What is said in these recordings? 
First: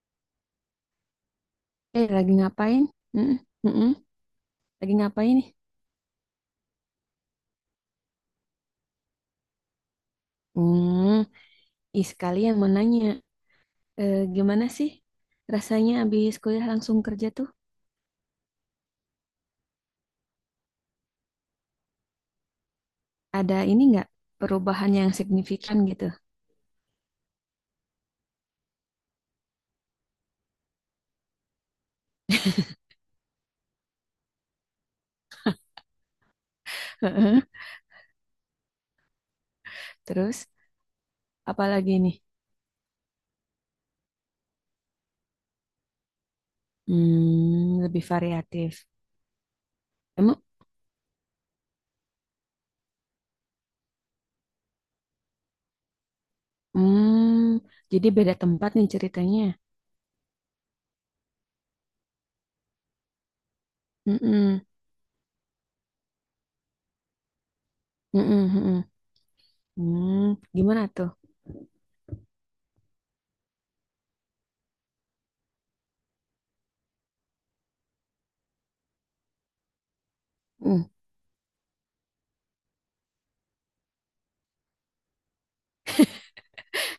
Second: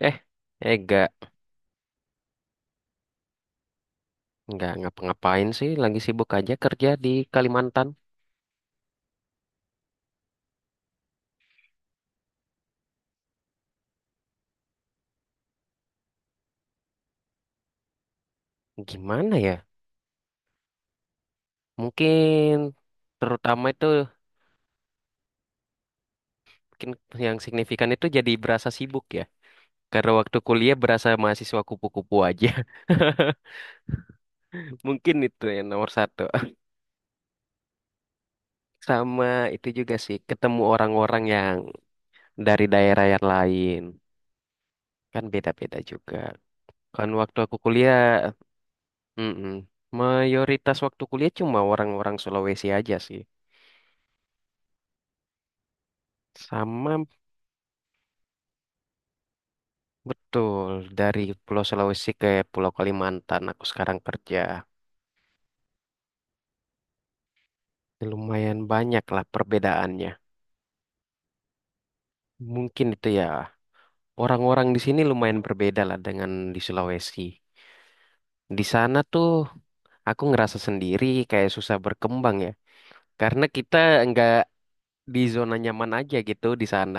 Eh, eh, gak, Eh, lagi ngapain? Mm, mm-mm. nggak Lagi ngapain nih? ngapa-ngapain sih, lagi sibuk aja kerja di Kalimantan. Hmm, ih sekalian mau nanya, gimana sih rasanya abis kuliah langsung kerja tuh? Gimana ya? Mungkin Ada terutama ini itu, nggak perubahan yang signifikan gitu? mungkin yang signifikan itu jadi berasa sibuk ya. Karena waktu kuliah berasa mahasiswa kupu-kupu aja. Mungkin itu yang nomor satu. Heeh. Sama itu juga sih, Terus, ketemu orang-orang yang apalagi nih? dari daerah yang lain. Kan beda-beda juga. Kan waktu aku kuliah, Lebih variatif. mm-mm, Emang, mayoritas waktu kuliah cuma orang-orang Sulawesi aja sih. Sama. hmm, jadi beda tempat nih ceritanya. Betul, dari Pulau Sulawesi ke Pulau Kalimantan aku sekarang kerja. Mm-mm, mm-mm, Lumayan mm-mm. banyak lah perbedaannya. Gimana tuh? Mungkin itu ya, orang-orang di sini lumayan berbeda lah dengan di Sulawesi. Di sana tuh aku ngerasa Hmm, sendiri kayak susah berkembang ya. Karena kita nggak di zona nyaman aja gitu di sana.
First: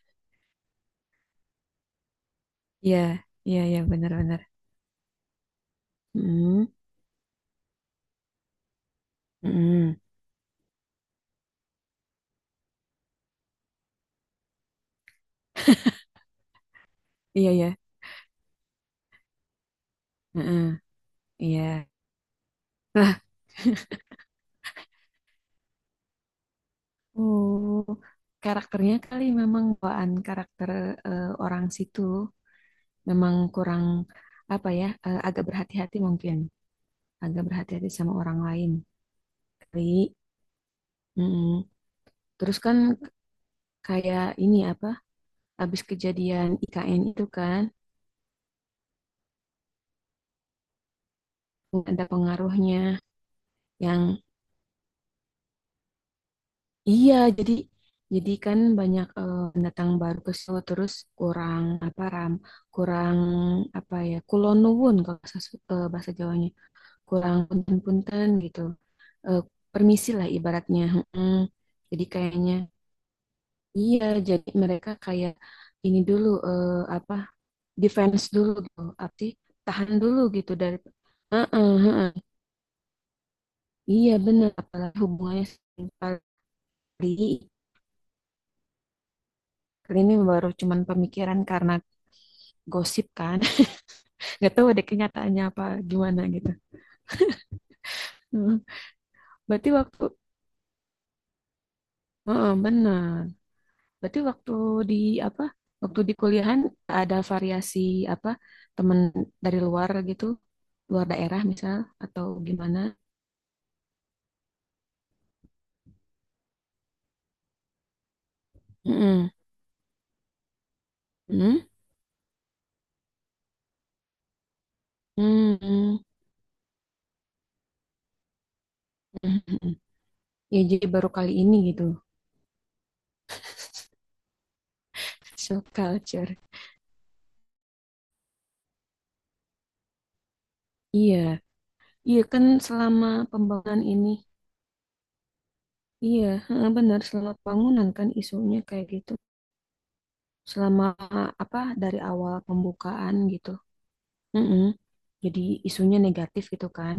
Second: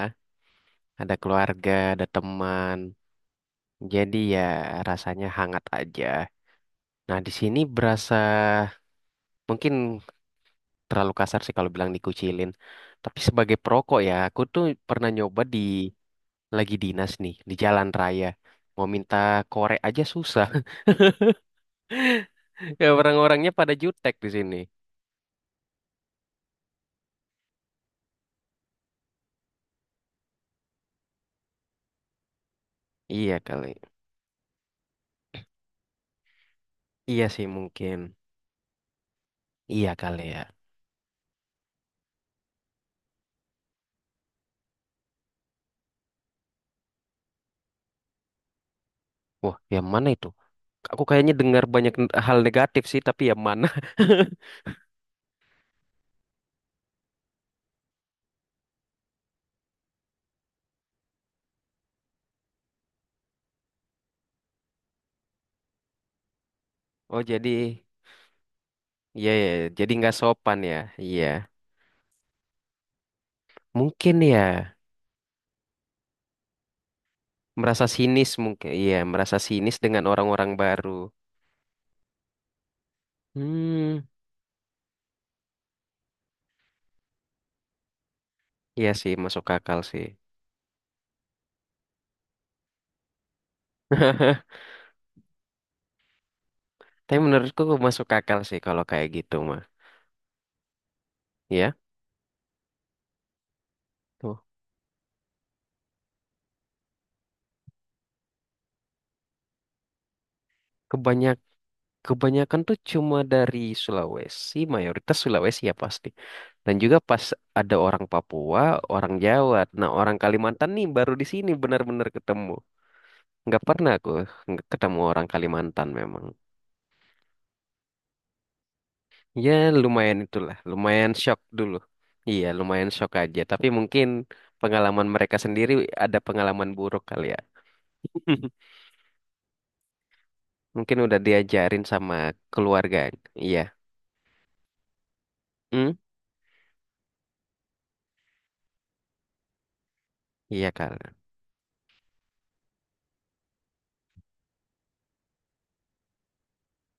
Ada keluarga, ada teman. iya, iya, iya, Jadi ya benar-benar. rasanya hangat aja. Hmm, Nah di sini berasa mungkin mm-mm. terlalu kasar sih kalau bilang dikucilin. Tapi sebagai perokok ya, aku tuh pernah nyoba di lagi dinas nih Iya, di iya. jalan raya. Mau minta korek aja susah. Heeh, iya. Ya Nah, orang-orangnya pada jutek di sini. oh, karakternya kali memang bawaan karakter orang situ memang Iya kali. kurang apa ya, agak berhati-hati mungkin, Iya agak sih berhati-hati mungkin. sama orang lain Iya kali. kali ya. Mm-mm. Terus kan kayak ini apa, habis kejadian IKN itu kan Wah, yang mana itu? Aku kayaknya dengar banyak ada hal negatif sih, pengaruhnya tapi yang mana? yang iya jadi kan banyak pendatang baru ke situ terus kurang apa kurang apa ya kulon nuwun kalau bahasa, bahasa Jawanya Oh, kurang jadi punten-punten gitu. iya Eh, ya, jadi permisi nggak lah sopan ya. ibaratnya. Iya. mm Jadi kayaknya iya Mungkin jadi ya mereka kayak ini dulu apa merasa defense sinis dulu mungkin. gitu. Iya, Apa sih? merasa sinis Tahan dengan dulu gitu orang-orang dari baru. heeh, heeh. Hmm. Iya benar apalagi hubungannya kali. Iya sih, masuk akal Kali sih. ini baru cuman pemikiran karena gosip kan. Nggak tahu ada kenyataannya apa gimana gitu. Tapi menurutku masuk akal sih kalau kayak gitu mah. Berarti waktu Ya, heeh, benar. Berarti tuh. waktu di apa? Waktu di kuliahan ada variasi apa? Temen dari luar gitu, luar Kebanyak daerah misal atau Kebanyakan tuh gimana? cuma dari Sulawesi, mayoritas Sulawesi ya pasti. Dan juga pas ada orang Papua, orang Mm-mm. Jawa. Nah, orang Kalimantan nih baru di sini Mm-mm. benar-benar ketemu. Nggak pernah aku ketemu orang Kalimantan Mm-mm. memang. Ya, Mm-mm. lumayan itulah, Ya jadi baru lumayan kali shock ini dulu. gitu. Iya, lumayan shock aja. Tapi mungkin pengalaman mereka So sendiri ada culture. pengalaman buruk kali ya. Mungkin Iya. udah diajarin sama Iya kan keluarga. selama Iya. pembangunan ini. Hmm? Iya, heeh, benar selama pembangunan kan isunya kayak gitu. Iya Selama kan. apa dari awal pembukaan gitu. Mm-mm. Jadi isunya negatif gitu kan.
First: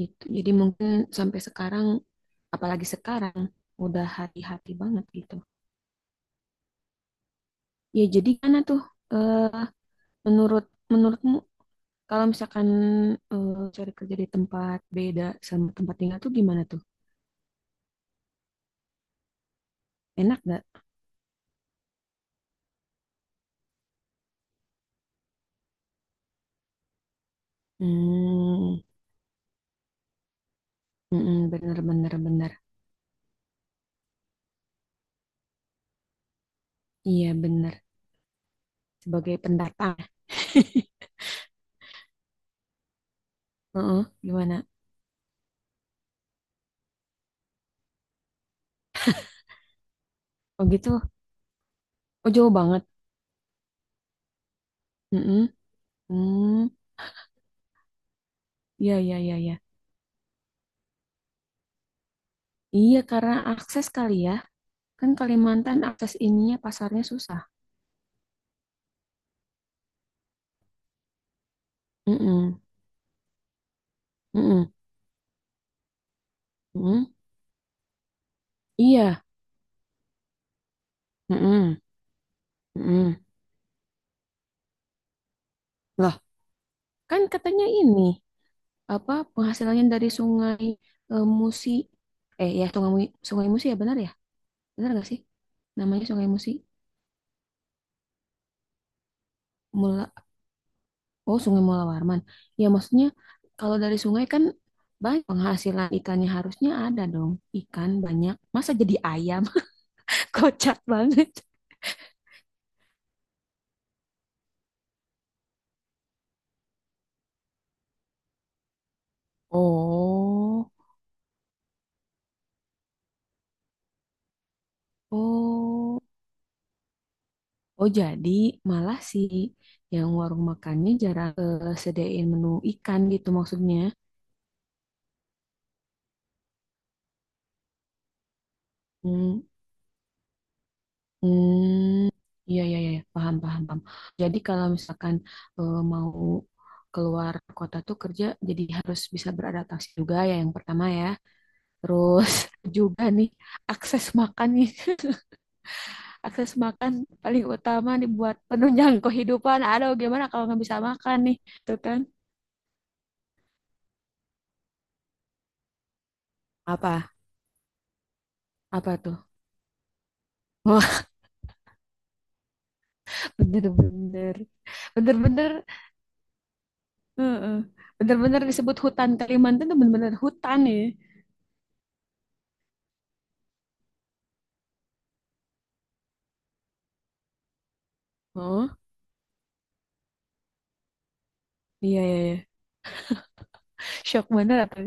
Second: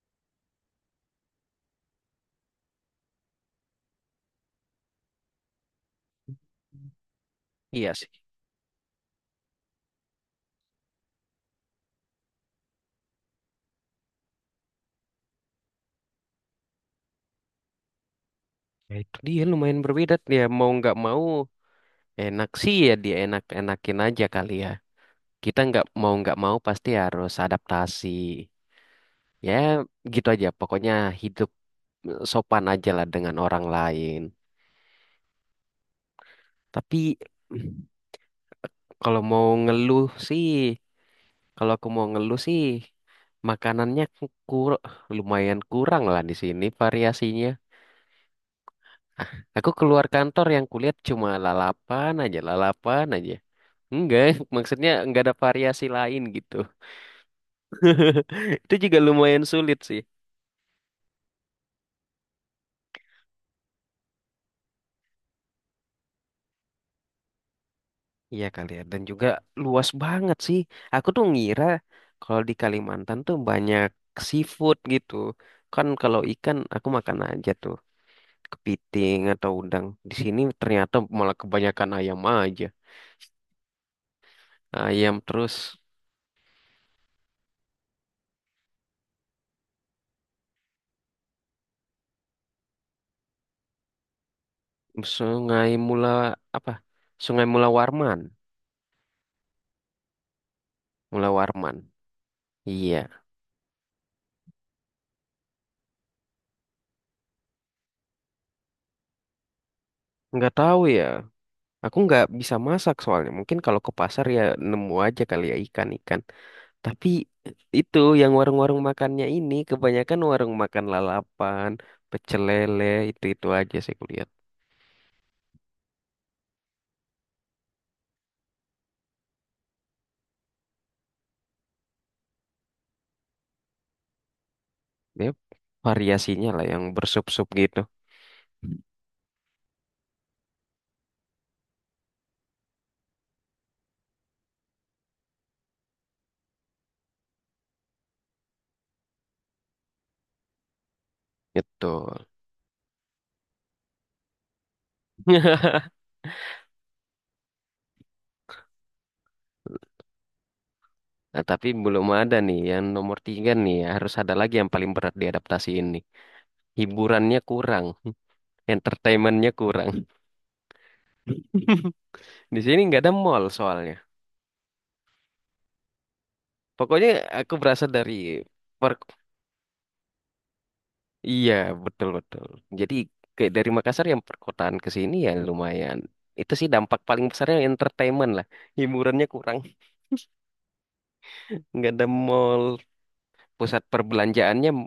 Gitu. Jadi mungkin sampai sekarang, apalagi sekarang, udah hati-hati banget gitu. Iya Ya sih. jadi karena tuh eh, menurut menurutmu kalau misalkan cari kerja di tempat beda sama tempat tinggal tuh gimana tuh? Ya, itu dia lumayan berbeda. Enak Dia nggak? mau nggak mau enak sih, ya dia enak-enakin aja kali ya. Kita nggak mau pasti harus adaptasi. Hmm, Ya gitu aja. Pokoknya mm-mm, hidup bener bener bener. sopan aja lah dengan orang lain. Tapi Iya bener. kalau Sebagai mau pendatang. ngeluh sih, kalau aku mau ngeluh sih, makanannya Heeh, gimana? kur lumayan kurang lah di sini variasinya. Aku keluar kantor Oh yang kulihat gitu. cuma lalapan Oh aja, jauh banget. lalapan aja. Enggak, maksudnya enggak ada Mm-mm. variasi lain gitu. Hmm, Itu juga ya ya ya lumayan ya. sulit sih. Iya karena akses kali ya. Kan Kalimantan akses ininya pasarnya susah. Iya kali ya, dan juga luas banget sih. Aku tuh ngira kalau di Mm-mm, Kalimantan tuh banyak mm-mm, seafood gitu. Kan kalau ikan aku mm-mm. makan aja tuh kepiting Iya, atau udang. Di sini ternyata malah mm-mm, kebanyakan ayam aja. mm-mm. Ayam terus Loh, kan katanya ini apa penghasilannya dari sungai Musi. Ya, sungai Sungai Musi ya? Benar gak sih? sungai Namanya mula Sungai Musi. apa? Sungai Mula Warman, Mula, Mula oh, Sungai Warman. Mula Warman. Ya, maksudnya Iya. kalau dari sungai kan banyak penghasilan ikannya harusnya ada dong. Ikan banyak. Masa jadi ayam? Nggak Kocak tahu ya. banget. Aku nggak bisa masak soalnya. Mungkin kalau ke pasar ya nemu aja kali ya ikan-ikan. Tapi itu yang warung-warung makannya ini kebanyakan warung Oh. makan lalapan, pecel lele, itu-itu aja sih kulihat. Oh. Oh, jadi malah sih yang warung makannya jarang sedain menu ikan gitu maksudnya. Ya, variasinya lah yang bersup-sup gitu. Hmm, hmm, iya, iya, iya, iya. Paham, paham, paham. Jadi kalau misalkan mau keluar kota tuh kerja, jadi harus bisa beradaptasi juga ya yang pertama ya. Gitu. Terus juga nih, akses makan paling utama nih buat penunjang kehidupan. Aduh, gimana kalau nggak bisa makan nih, Nah, tapi tuh kan? belum ada nih yang nomor tiga nih. Harus ada lagi yang paling berat diadaptasi ini. Apa? Hiburannya kurang, Apa tuh? entertainmentnya kurang. Di sini nggak ada mall soalnya. Bener-bener, bener-bener, Pokoknya aku heeh. berasal dari Bener-bener disebut per hutan Kalimantan tuh bener-bener hutan ya. iya, betul betul. Jadi kayak dari Makassar yang perkotaan ke sini ya lumayan. Itu sih dampak paling besarnya entertainment lah. Oh, Hiburannya kurang, nggak iya ada iya, iya. mall, pusat Shock bener perbelanjaannya apa?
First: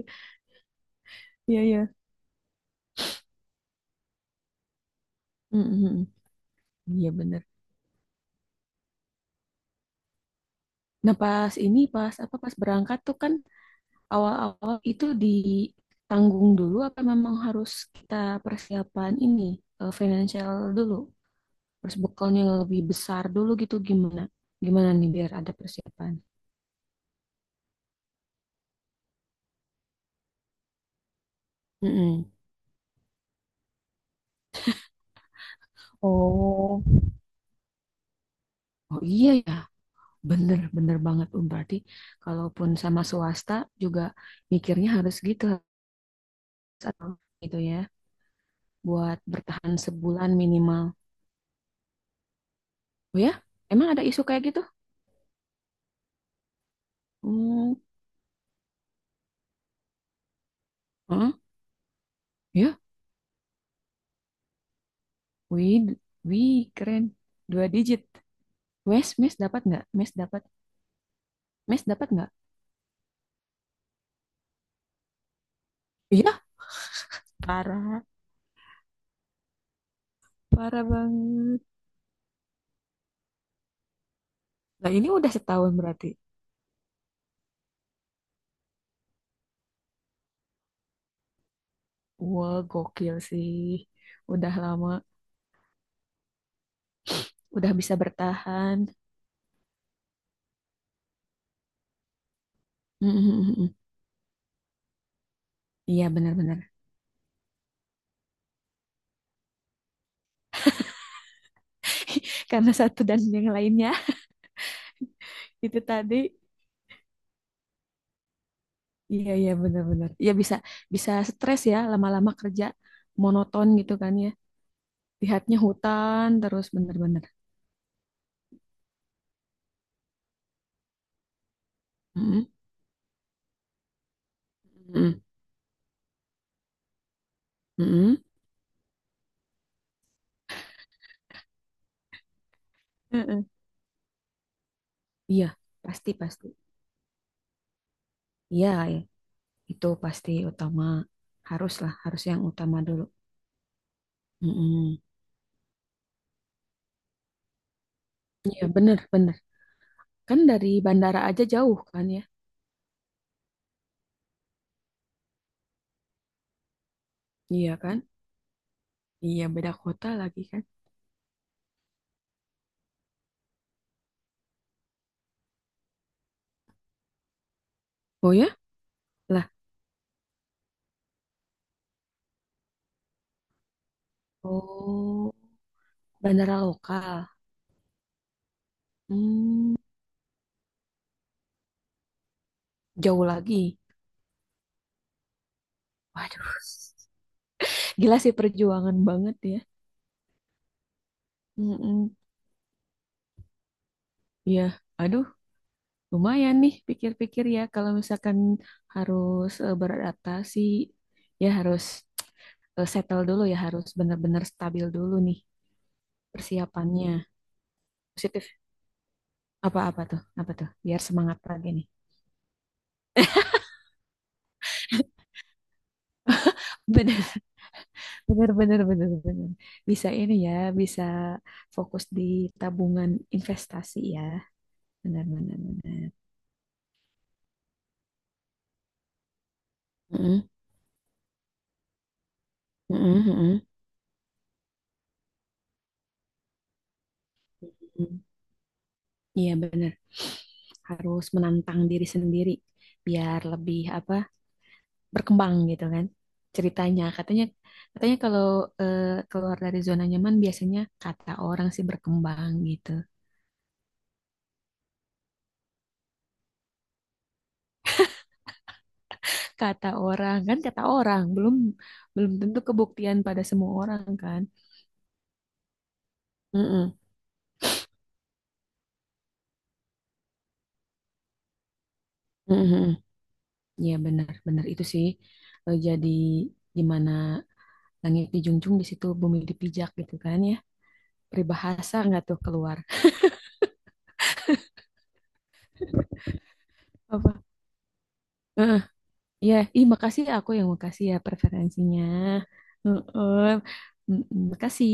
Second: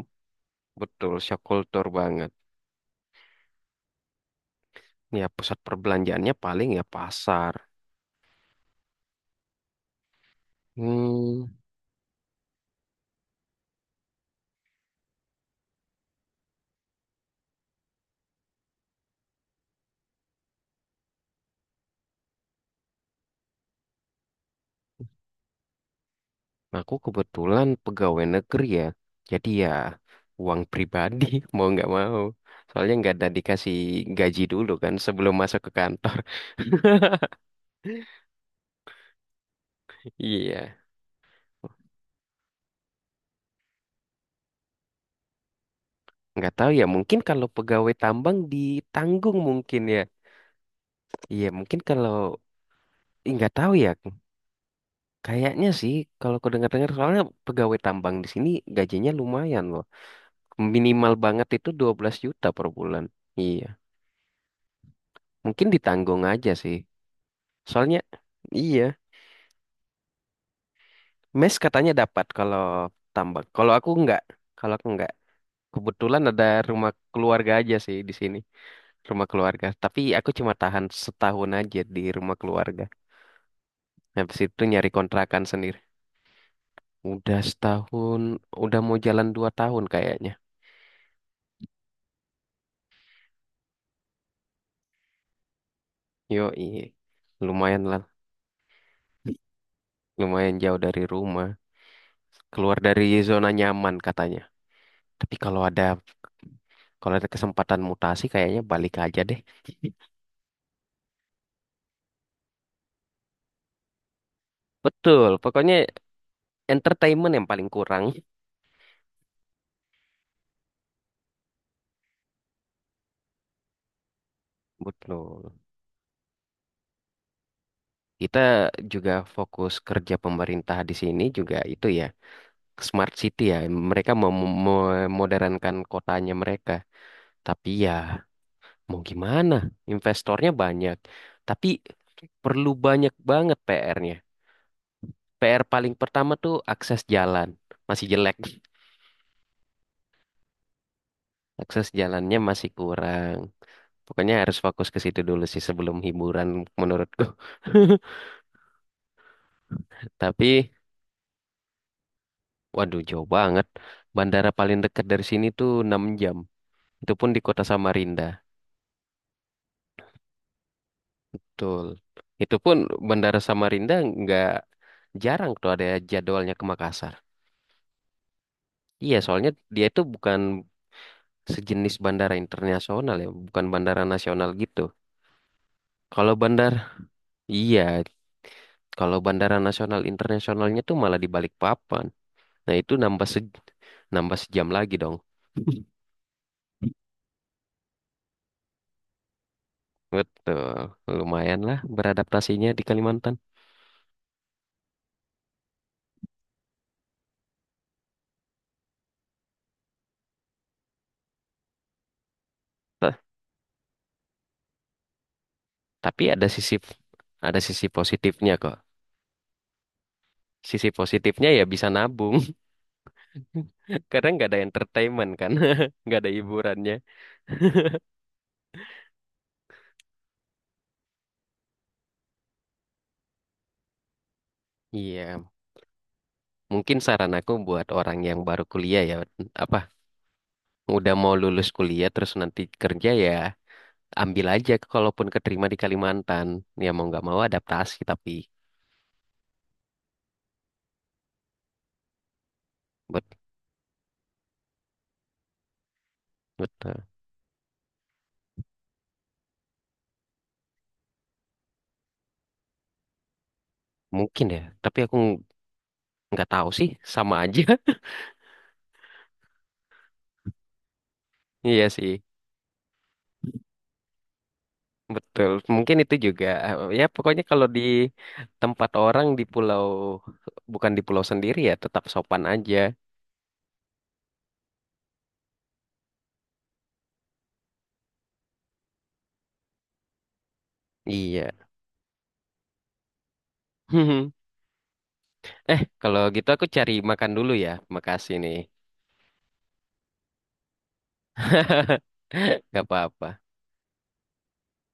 betul shock Iya iya, culture banget. Ya pusat mm-mm. perbelanjaannya paling ya Iya bener. pasar. Nah Hmm, pas ini pas apa pas berangkat tuh kan awal-awal itu ditanggung dulu apa memang harus kita persiapan ini financial dulu, terus bekalnya yang lebih besar dulu gitu gimana? Gimana nih biar ada persiapan? aku kebetulan pegawai negeri ya. Jadi ya uang pribadi mau nggak mau. Mm-mm. Soalnya nggak ada dikasih gaji dulu kan sebelum masuk ke kantor. Oh. Oh iya ya, bener, Iya. bener banget. Berarti kalaupun sama swasta juga mikirnya harus gitu, harus Nggak tahu ya, atau mungkin kalau gitu ya, pegawai tambang buat ditanggung bertahan mungkin ya. sebulan minimal. Iya, mungkin kalau Oh ya, Ih, nggak tahu emang ya. ada isu kayak gitu? Kayaknya sih kalau aku dengar-dengar soalnya Hmm, pegawai tambang di sini gajinya lumayan loh. Minimal heeh, banget itu 12 juta per ya, bulan. Iya, mungkin wih, ditanggung aja wih, sih. keren, dua Soalnya digit. iya, Wes, mes dapat nggak? Mes Mes katanya dapat dapat nggak? kalau tambang. Kalau aku nggak, kalau aku nggak. Kebetulan Iya, ada rumah keluarga aja sih parah, di sini, rumah keluarga. Tapi aku cuma parah tahan setahun banget. aja di rumah keluarga. Habis itu nyari Nah ini udah kontrakan setahun sendiri. berarti. Udah setahun, udah mau jalan 2 tahun kayaknya. Wah, gokil sih. Udah lama, Yoi, udah lumayan bisa lah, bertahan. lumayan jauh dari rumah. Keluar dari zona nyaman katanya. Tapi kalau ada Iya, benar-benar. Kesempatan mutasi kayaknya balik aja deh. Karena satu dan yang lainnya Betul, pokoknya itu tadi entertainment yang paling kurang. iya iya benar-benar ya bisa bisa stres ya lama-lama kerja monoton gitu kan ya Betul. lihatnya hutan terus bener-bener. Kita juga fokus kerja pemerintah di sini juga itu ya, Mm-mm. smart city ya. Mereka Mm-mm. memodernkan kotanya mereka. Tapi ya, Mm-mm. mau gimana? Investornya banyak, tapi perlu banyak Mm-mm. banget PR-nya. Iya, PR paling pasti pertama pasti. tuh akses jalan. Masih jelek. Iya, ya. Itu pasti utama. Harus Akses lah harus jalannya yang masih utama dulu. kurang. Pokoknya harus fokus Mm-mm. ke situ dulu sih sebelum hiburan menurutku. Iya, bener, bener. Kan dari Tapi, bandara aja jauh kan ya? waduh jauh banget. Bandara paling dekat dari sini tuh 6 jam. Itu pun di kota Iya kan? Samarinda. Iya, beda kota lagi kan? Betul. Itu pun bandara Samarinda nggak jarang tuh ada jadwalnya ke Makassar. Oh ya? Iya, soalnya Lah, dia itu bukan sejenis bandara internasional ya, bukan bandara nasional gitu. oh, Kalau bandara bandar, lokal. iya, kalau bandara Hmm, nasional internasionalnya tuh malah di Balikpapan. Nah itu jauh nambah lagi. nambah sejam lagi dong. Waduh, gila sih perjuangan banget ya. Betul, lumayan lah Mm-mm. beradaptasinya di Kalimantan. Ya, aduh, lumayan nih pikir-pikir ya kalau misalkan harus beradaptasi, ya harus Ta- settle dulu ya, harus benar-benar stabil dulu nih Tapi ada sisi persiapannya. Positif positifnya kok. apa-apa tuh, apa tuh, Sisi biar semangat positifnya ya lagi nih. bisa nabung, karena nggak ada entertainment kan, nggak ada hiburannya. Bener, bener, bener, bener, bener. Bisa ini ya, bisa fokus di tabungan investasi ya. Benar, Iya, benar, benar. mungkin saran aku buat orang yang baru kuliah ya, apa Mm-mm. udah mau lulus kuliah terus nanti kerja Heeh, ya heeh. ambil aja kalaupun keterima di Kalimantan, ya mau nggak mau adaptasi Mhm. tapi Iya benar. Harus menantang diri sendiri bet biar lebih apa berkembang gitu kan betul. ceritanya. Katanya katanya kalau eh, keluar dari zona nyaman biasanya kata orang sih berkembang gitu. Mungkin ya, tapi aku nggak tahu sih, sama aja. Kata orang kan kata orang belum Iya sih belum tentu kebuktian pada semua orang kan. betul, mungkin itu juga eh, Heeh. ya pokoknya kalau di tempat orang, di pulau bukan di pulau sendiri, ya tetap sopan Heeh, aja. heeh. Iya benar benar itu sih jadi gimana langit dijunjung di situ bumi dipijak gitu kan ya. Iya. Peribahasa nggak tuh keluar. Eh, kalau gitu aku cari makan Apa? dulu ya, makasih nih. Heeh, iya, ih, makasih ya, aku yang makasih ya preferensinya. Nggak apa-apa. Heeh. Mm, mm, makasih.